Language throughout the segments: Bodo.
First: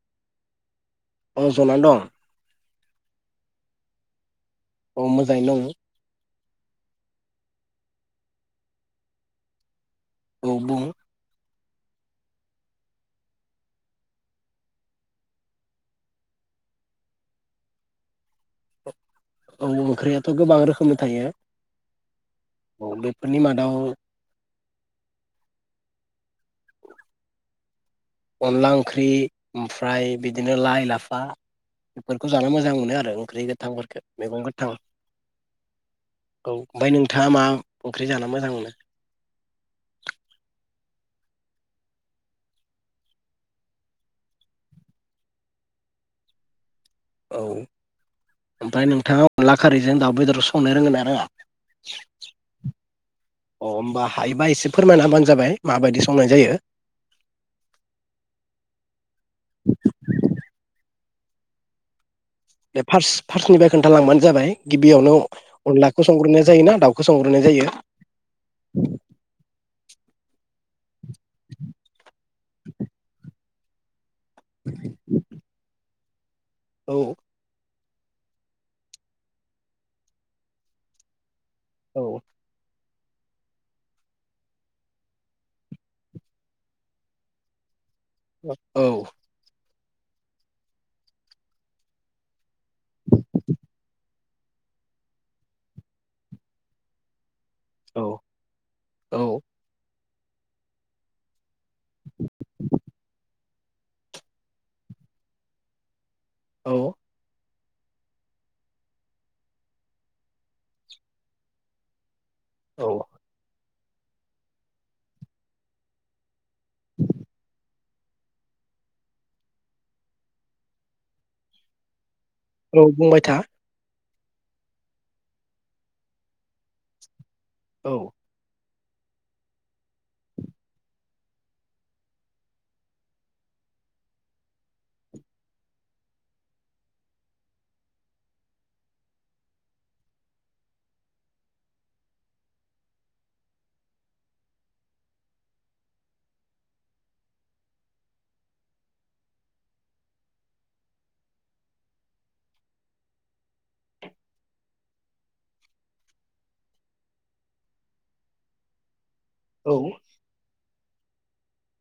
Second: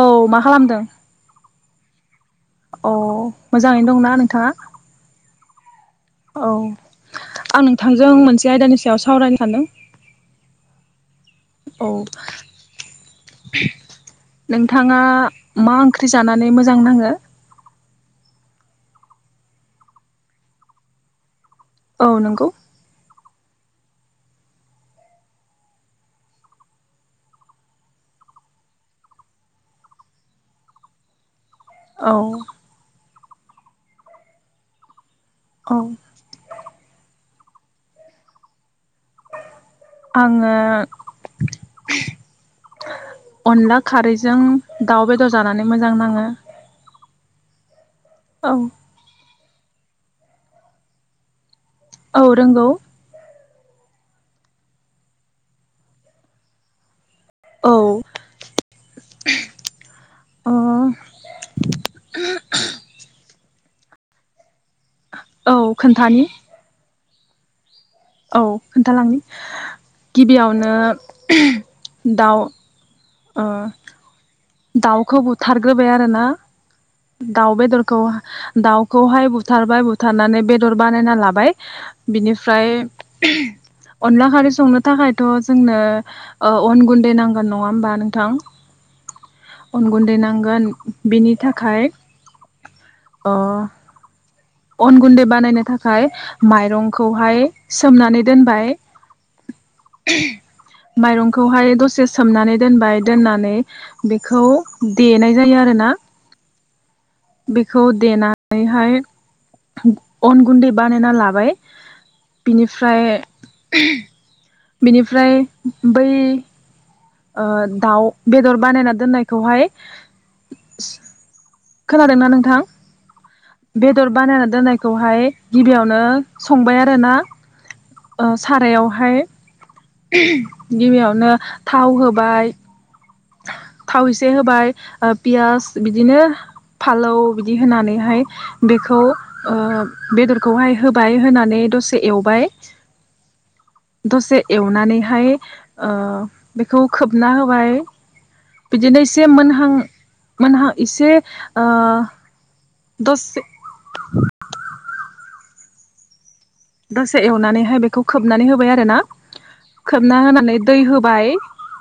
औ मा खालामदों। जनानै दं। अ मोजाङैनो दंना नोंथाङा? अ मोजाङै दङ। औ आं नोंथांजों मोनसे आयदानि सायाव सावरायनो सानदों। औ बुं। औ नोंथाङा मा ओंख्रि जानानै मोजां नाङो? औ ओंख्रियाथ' गोबां रोखोमनि थायो। औ नंगौ। फोरनि मादाव अनला ओंख्रि ओमफ्राय बिदिनो लाइ लाफा औ बेफोरखौ जानो मोजां मोनो आरो। ओंख्रि गोथांफोरफोरखौ मैगं गोथां। औ ओमफ्राय नोंथाङा मा ओंख्रि जाना मोजां मोनो आङो अनला खारैजों दाउ बेदर जानानै मोजां नाङो औ औ ओमफ्राय नोंथाङा अनला खारैजों दाउ बेदर संनो रोंगोन ना रोङा औ रोंगौ अ होमबा हायोबा एसे फोरमायना होबानो जाबाय माबायदि संनाय जायो औ [inaudible] अ बे फार्स् फार्स्टनिफ्राय खोन्थालांबानो जाबाय गिबियावनो औ अनलाखौ खोन्थानि संग्रोननाया जायोना दाउ फोसंग्रोनाय जायो औ खोन्थालांनि गिबियावनो [unintelligible] दाउ ओ दाउखौ बुथारग्रोबाय आरो ना ना औ दाउ बे दर खौ दाउखौहाय बुथारबाय बुथारनानै बेदर बानायना लाबाय। औ बिनिफ्राय ओम अनला खारै संनो थाखायथ' जोंनो ओ अन गुन्दै नांगोन नङा होमबा नों औ अन गुन्दै नांगोन बेनि थाखाय अ अन गुन्दै बानायनो थाखाय माइरंखौहाय औ सोमनानै दोनबाय औ ओम माइरंखौहाय दसे सोमनानै दोनबाय दोननानै बेखौ देनाय जायो आरोना औ बेखौ देनानैहाय ओम अन गुन्दै बानायना लाबाय औ बिनिफ्राय ओम बिनिफ्राय बै ओ दाउ बेदर बानायना दोननायखौहाय खोना दोंना नोंथां औ बुंबाय था बे बेदर बानायना दोननायखौहाय गिबियावनो संबाय आरोना औ ओ सारायाव हाय गिबियावनो थाव होबाय थाव इसे होबाय ओ पियास बिदिनो फालौ बिदि होनानैहाय बेखौ ओ बेदरखौहाय होबाय होनानै दसे एवबाय दसे एवनानैहाय ओ बेखौ खोबना होबाय बिदिनो एसे मोनहां मोनहां इसे ओ दसे दसे एवनानैहाय बेखौ खोबनानै होबाय आरो ना औ खोबना होनानै दै होबाय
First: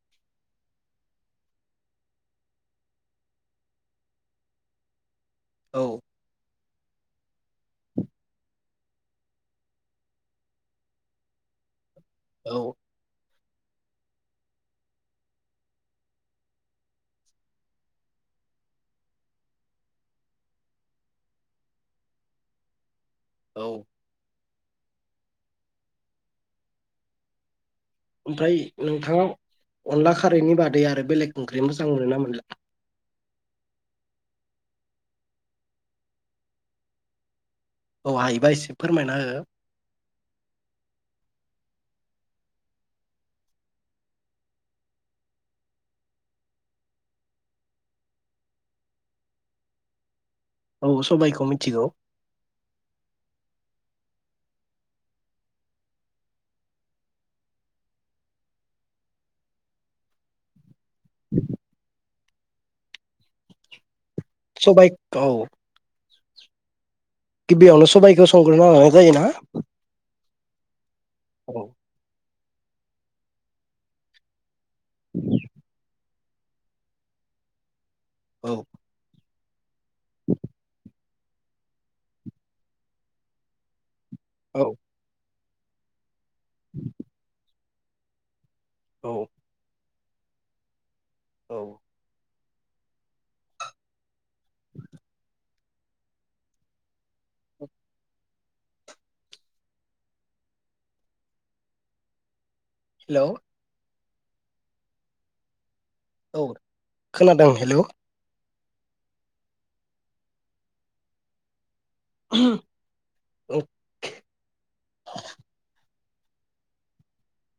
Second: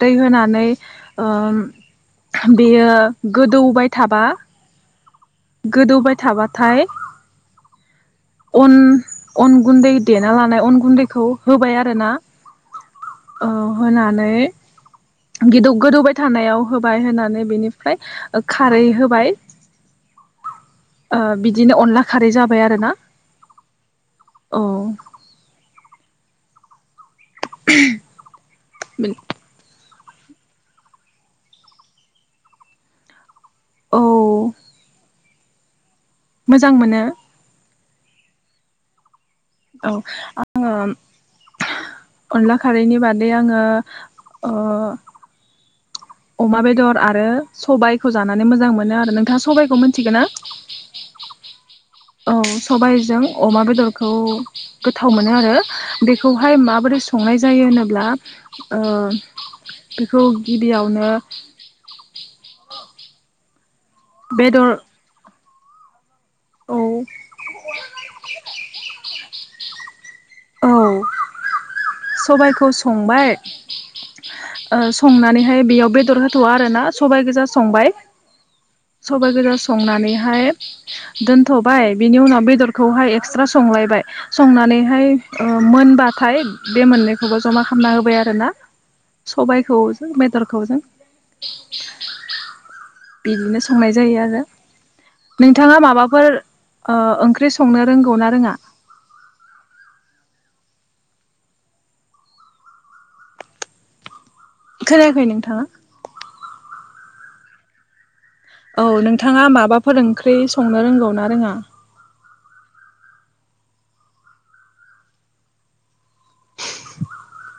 दै होनानै ओ बेयो गोदौबाय थाबा औ गोदौबाय थाबाथाय अन अन गुन्दै देना लानाय अन गुन्दैखौ होबाय आरो ना औ औ होनानै गिदौ गोदौबाय थानायाव होबाय होनानै बेनिफ्राय खारै होबाय ओ बिदिनो अनला खारै जाबाय आरोना औ औ [unintelligible] ओमफ्राय नोंथाङा अनला खारैनि बादै आरो बेलेग ओंख्रि मोजां मोनोना मोनला? औ मोजां मोनो औ हायोबा एसे फोरमायना हो औ आङो अनला खारैनि बादै आङो अ अमा बेदर आरो सबायखौ जानानै मोजां मोनो आरो नोंथाङा सबायाइखौ मोनथिगो ना? औ सबाइखौ मिथिगौ औ सबायजों अमा बेदरखौ गोथाव मोनो आरो बेखौहाय माबोरै संनाय जायो होनोब्ला ओ बेखौ गिबियावनो बेदर सबाय औ औ गिबियावनो सबाइखौ संग्रोना लानाय जायोना? [inaudible] औ औ सबाय खौ संबाय अ संनानैहाय बेयाव बेदर हो थ'आ आरो ना सबाय गोजा संबाय औ सबाय गोजा संनानैहाय दोनथ'बाय बिनि उनाव बेदरखौहाय एक्सट्रा संलायबाय औ संनानैहाय अ मोनबा थाय बे मोननैखौबो जमा खामना होबाय आरो ना औ सबाइखौ बेदरखौजों औ बिदिनो संनाय जायो आरो। नोंथाङा माबाफोर ओ-ओंख्रि संनो रोंगौ ना रोङा? हेलौ खोनायाखै नोंथाङा? औ खोनादों हेलौ औ नोंथाङा माबाफोर ओंख्रि संनो रोंगौ ना रोङा? [inaudible] [inaudible]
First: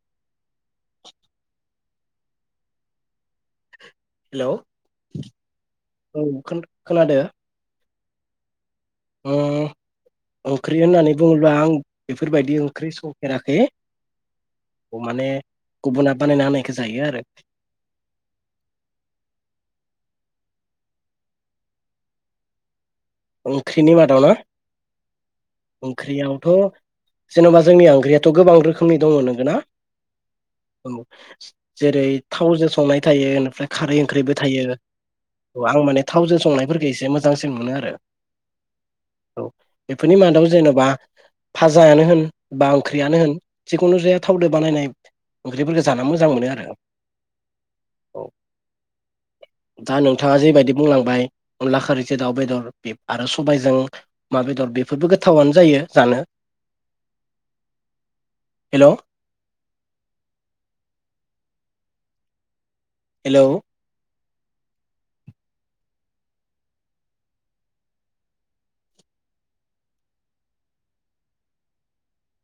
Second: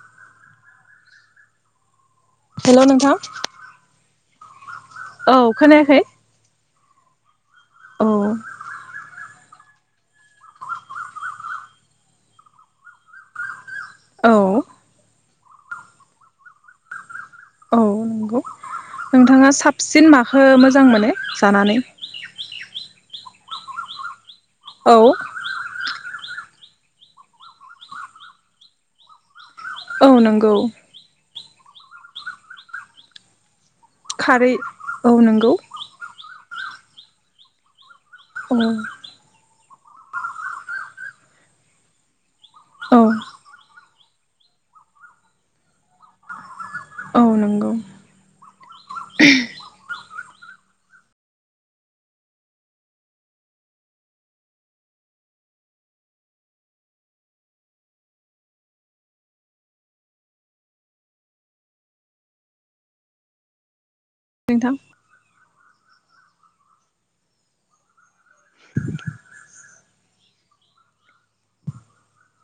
हेल' नोंथां। हेलौ औ खोनायाखै? औ खोनादो औ ओम ओंख्रि होननानै बुङोब्ला आं बेफोरबायदि ओंख्रि संफेराखै। औ अ माने गुबुना बानायना होनायखौ जायो आरो औ नंगौ नोंथाङा साबसिन माखो मोजां मोनो? ओंख्रिनि मादाव ना औ ओख्रियावथ' जेन'बा जोंनि आंग्रियाथ' गोबां रोखोमनि दङ नोंगोनना औ नंगौ जेरै थावजों संनाय थायो निफ्राय खारै ओंख्रिबो खारै थायो औ नंगौ आं माने थावजों संनाय फोरखौ एसे मोजांसिन मोनो आरो उम बेफोरनि मादाव जेनेबा फाजायानो होन बा औ ओंख्रियानो होन खुनु जाया थावदो बानायनाय ओंख्रिफोरखौ जानो मोजां मोनो आरो औ नंगौ थाङा जेैबायदि बुंलांबाय अनला खारैसे दाउ बेदर आरो सबायजों अमा बेदर बेफोरबो गोथावनो जायो जानो हेलौ हेलौ नोंथां [unintelligible]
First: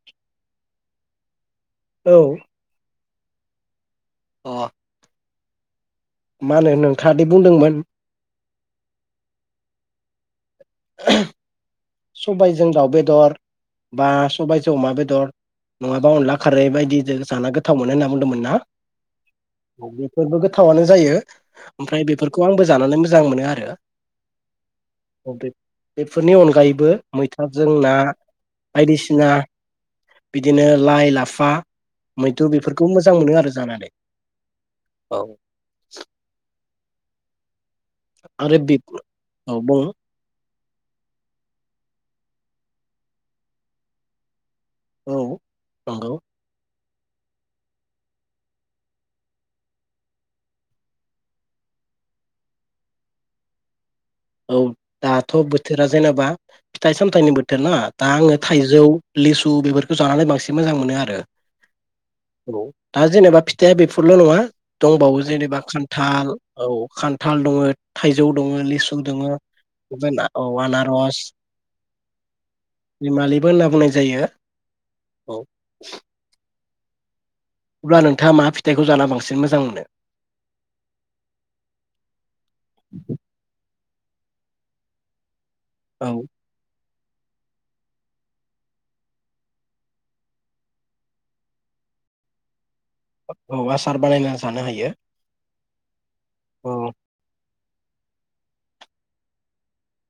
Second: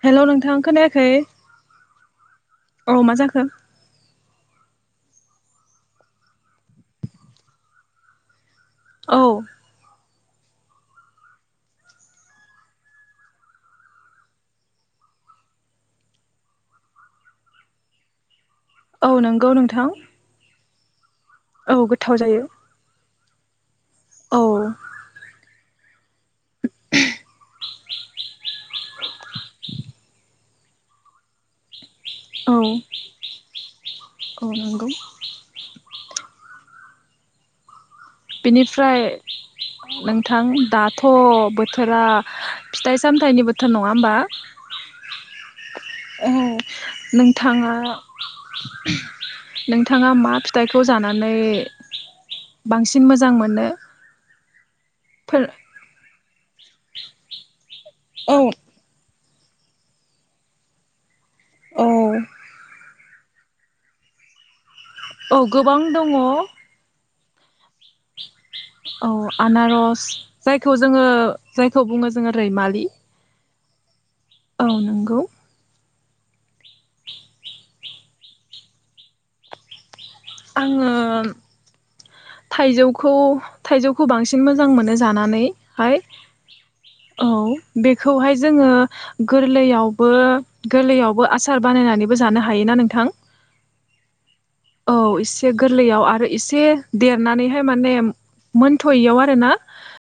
हेल' नोंथां खोनायाखै? औ। औ मा जाखो? अ मा होनो नोंथाङादि बुंदोंमोन। औ। [unintelligible] सबायजों दाउ बेदर बा सबायजों अमा बेदर नङाबा अनला खारै बायदिजों जाना गोथाव मोनो होनना बुंदोंमोन ना। औ नोंगौ नोंथां। थावनो जायो। औ ओमफ्राय गोथाव बेफोरखौ जायो आंबो जानानै मो मोजां मोनो आरो। औ [inaudible] अ बे बेफोरनि अनगायै बो मैथाजों ना बायदिसिना बिदिनो लाइ लाफा। मैथु औ बेफोरखौ मोजां मोनो आरो जानानै। नंगौ औ आरो बे बेनिफ्राय औ बुं नोंथां दाथ' बोथोरा फिथाइ सामथायाइनि बोथोर नङा होमबा। औ नंगौ। नोंथाङा [inaudible] नोंथाङा मा फिथाइखौ जानानै बांसि सिन मोजां मोनो? औ। दाथ' फोर बोथोरा जेनेबा फिथाइ सामथाइनि बोथोर ना? दा आङो औ थाइजौ लिसु बेफोरखौ जानानै बांसिन मोजां मोनो आरो। औ औ। दा जेनेबा फिथाया बेफोरल' नङा। दंबावो औ जेनेबा गोबां दङ खान्थाल औ खान थाल दङो, थाइजौ दङो। औ आनारस जायखौ जोङो आनारस जायखौ बुङो जोङो रैमालि। रैमालिबो होनना बुंनाय जायो। औ नंगौ। औ अब्ला नोंथाङा मा फिथाइखौ जाना बांसिन मोजां मोनो? आङो [inaudible] थाइजौखौ थाइजौखौ बांसिन मोजां मोनो जानानै। हाय औ औ बेखौहाय जोङो गोरलैयावबो गोरलैयावबो आसार बानायनानैबो जानो हायोना नोंथ औ आसार बानायना जानो हायो। औ एसे गोरलैयाव आरो एसे औ देरनानै फ्राय माने मोनथ'यैयाव आरो ना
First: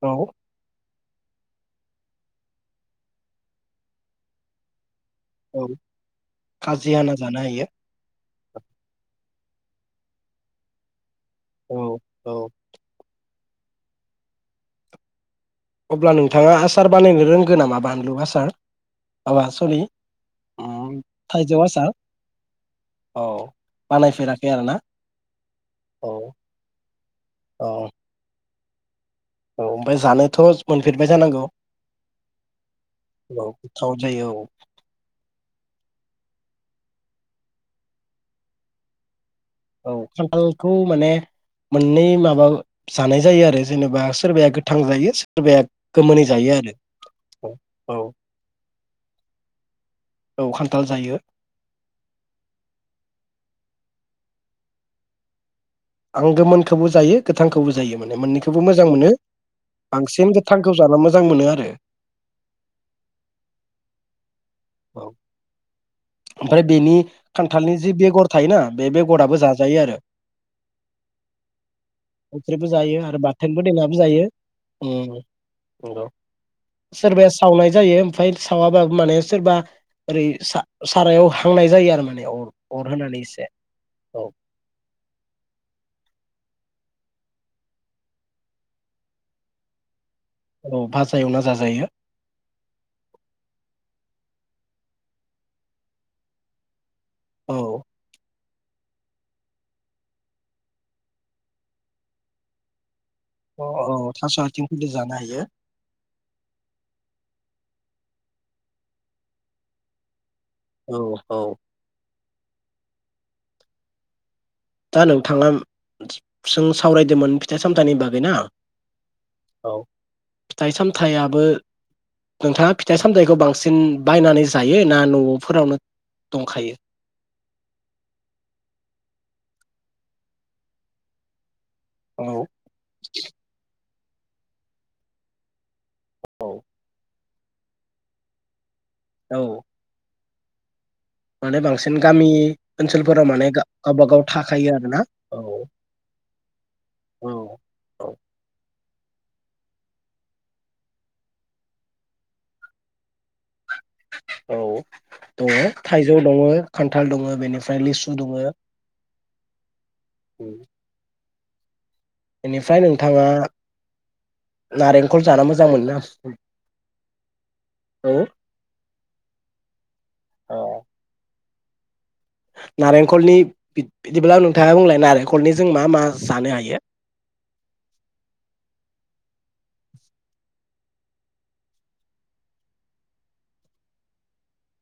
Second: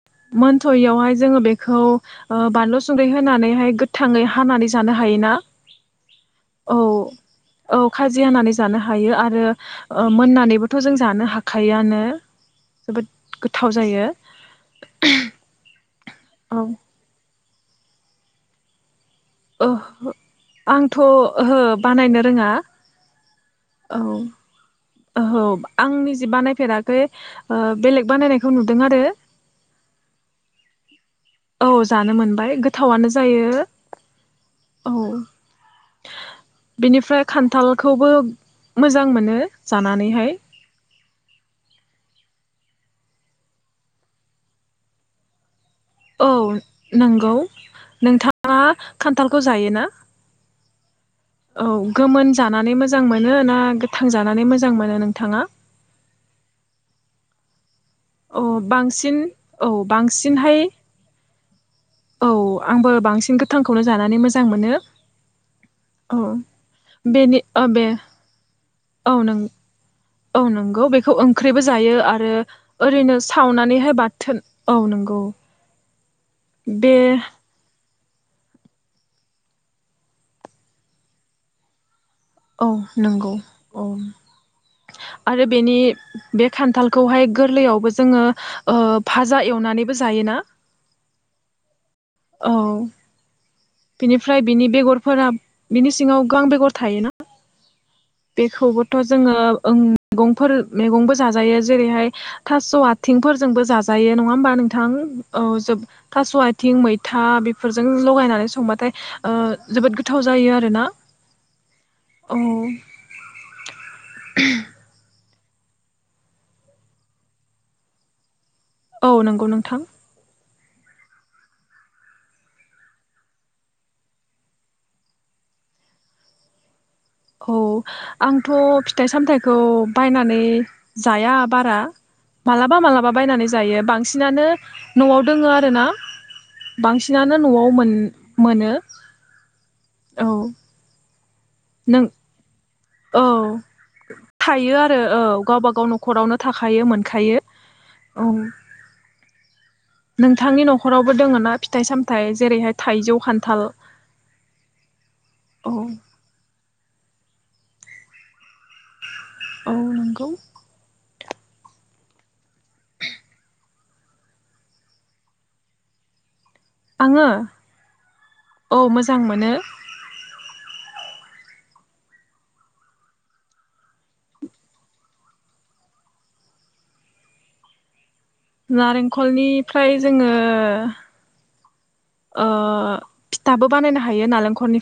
औ मोनथ'यियावहाय जोङो बेखौ ओ बानलु संग्रि होनानैहाय गोथाङै हानानै जानो हा हायो ना औ खाजि हाना जानो हायो औ खाजि हानानै? जानो हायो आरो। मोननानैबोथ' जों जानो हा औ खायोआनो औ जोबोद गोथाव जायो। अब्ला नोंथाङा औ आसार बानायनो रों गो नामा बानलु आसार? माबा ओ सरि हो आंथ' उम थाइजौ ओहो आसार बानायनो रोङा औ औ बानायफेराखै आरोना ओहो आं निजि औ बानायफेराखै ओ औ बेलेग बानायनाय खौ नुदों आरो। औ ओमफाय जानोथ' मोनफेर औ जानो मोनबाय गोथावानो औ जायो गोथाव जायो औ औ। बिनिफ्राय खान्थालखौबो मोजां मोनो। औ जानानैहाय खान्थालखौ माने मोननै माबा जानाय जायो आरो जेनेबा सोरबाया गोथां जायो सोरबाया गोमोनै औ जायो आरो नंगौ औ औ नोंथाङा खान्थालखौ जायो ना औ खान्थाल जायो औ गोमोन जानानै मोजां मोनो ना? थांजानानै मोजां मोनो नोंथाङा? आं गोमोनखौबो जायो गोथांखौबो जायो। जायो माने अ मोननैखौबो मोजां मोनो बांसिन औ बांसिन बांसिनहाय गोथांखौ जानो मोजां मोनो आरो। औ आंबो बांसिन गोथांखौनो जानानै मोजां मोजां मोनो। औ औ ओमफ्राय बेनि औ खान्थालनि बे जि बेगर थायोना बे औ बेगराबो न जाजायो आरो औ नंगौ बेखौ ओंख्रिबो जायो आरो ओंख्रिबो जायो आरो ओरैनो बाथोनबो देनाबो सावनानैहाय जायो बाथोन औ उम नंगौ। नंगौ बे सोरबाया सावनाय जायो। ओमफाय सावाबो माने सोरबा ओरै सारायाव हांनाय जायो आरो माने अर औ अर होनानै नंगौ एसे औ आरो बेनि बे खान्थाल खौहाय गोरलैयावबो जोङो ओ फाजा एवनानैबो जा जायोना औ भाजा एवना जाजायो औ बिनिफ्राय बिनि बेगरफोरा बिनि सिङाव गां बेगर थायोना? औ बेखौबोथ' जोङो मैगंफोर मैगंबो जाजायो जेरैहाय थास' आ थिंफोरजोंबो औ जाजायो औ नङा थास' होमबा नोंथां? आथिंफोरजों जानो हायो ओ जोब थास' आथिं मैथा बे फोरजों लगायनानै संबाथाय ओ जोबोद गोथाव जायो आरोना औ औ औ दा नोंथांङा जों सावरायदोंमोन फिथाइ सामथाइनि बागै ना? औ नंगौ औ नोंथां । फिथाइ सामथायाइयाबो नोंथाङा फिथाइ सामथायाइखौ बांसिन बायनानै जायो ना न'फोरावनो दंखायो? औ आंथ' फिथाइ सामथाइखौ बायनानै जाया बारा औ । मालाबा मालाबा बायनानै जायो बांसि बांसिनानो न'आव दोङो आरो ना औ बांसि नानो न'आव मोन मोनो । औ औ माने बांसिन नों गामि ओनसोलफोराव औ माने गावबा गाव थाखायो थायो आरो आरोना औ गावबा गाव न'खरावनो थाखायो औ मोनखायो औ । नोंथांनि न'खरावबो दोङ ना फिथाइ सामथाइ जेरैहाय थाइजौ, खान्थाल? औ दङ औ थाइजौ दङ खान्थाल दङो । बेनिफ्राय लिसु दङो । औ नंगौ । बेनिफ्राय नोंथांङा नारेंखल जाना मोजां मोनोना? आंङो औ मोजां मोनो । अ नारेंखलनि बिद बिदिब्ला नोंथाङा बुंलाय नारेंखलनि जों मा मा जानो हायो? नारेंखलनिफ्राय जोंङो ओ फिथाबो बानायनो हायो नालेंखलनि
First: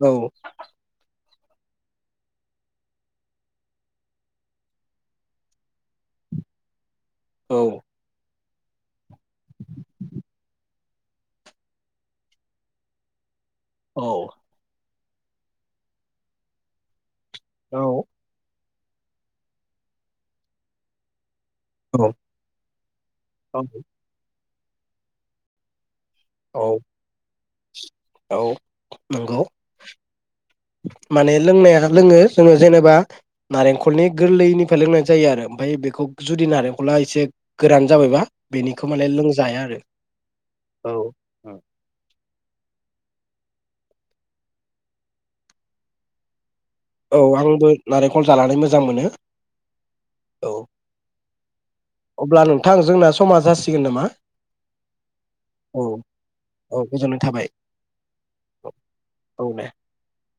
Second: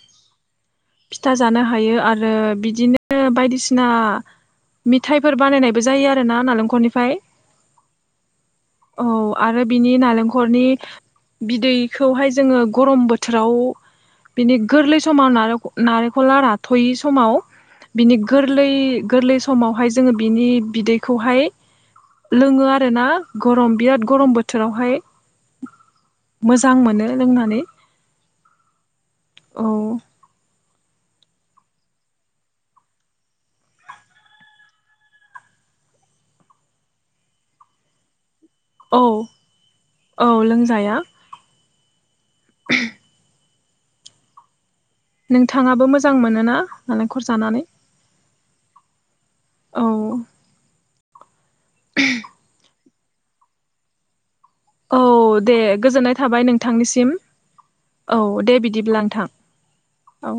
औ फिथा जानो हायो आरो बिदिनो बायदिसिना मिथायाइफोर बानायनायबो जायो आरो ना नालेंखरनिफाय । औ औ आरो बिनि नालेंखरनि बिदैखौहाय जोंङो गरम बोथ राव औ बिनि गोरलैस समाव नारें नारेंखला राथयि समाव । औ बिनि गोरलै गोरलै समावहाय जोङो बिनि बिदैखौहाय। लोङो आरोना औ गरम बिराद गरम बोथ बोथोरावहाय। मोजां औ मोनो लोंनानै। औ। नंगौ। औ माने लोंनाया लोङो जोङो जेनेबा नारेंखलनि गोरलैनिफ्राय लोंनाय जायो आरो ओमफ्राय बेखौ जुदि नारेंखला एसे गोरान जाबायबा। बेनिखौ औ माने लोंजाया आरो औ लोंजाया औ [inaudible] नोंथाङाबो मोजां मोनोना? औ नालेंखर जानानै आंबो नारेंखल जानानै मोजां मोनो औ औ। अब्ला नोंथां। जोंना समा जासिगोन नामा? औ दे औ गोजोननाय थाबाय औ नोंथांनिसिम गोजोननाय थाबाय औ दे बिदिब्ला नोंथां औ दे। औ।